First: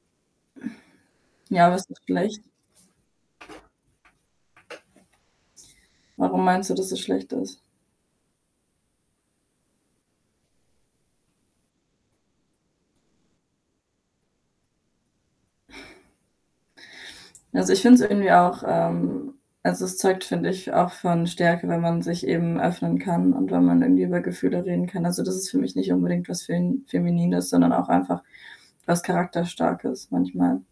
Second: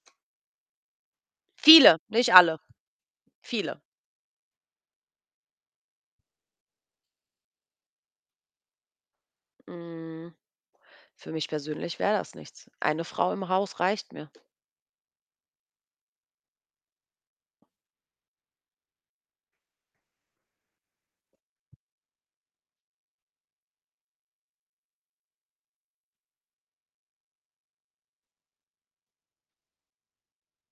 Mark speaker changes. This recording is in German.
Speaker 1: Ja, was
Speaker 2: Viele,
Speaker 1: ist
Speaker 2: nicht
Speaker 1: schlecht?
Speaker 2: alle. Viele.
Speaker 1: Warum meinst du, dass es schlecht ist?
Speaker 2: Mhm. Für mich persönlich wäre das nichts. 1 Frau im Haus reicht mir.
Speaker 1: Also, ich finde es irgendwie auch, ähm also es zeugt, finde ich, auch von Stärke, wenn man sich eben öffnen kann und wenn man irgendwie über Gefühle reden kann. Also, das ist für mich nicht unbedingt was Fem Feminines, sondern auch einfach was Charakterstarkes manchmal.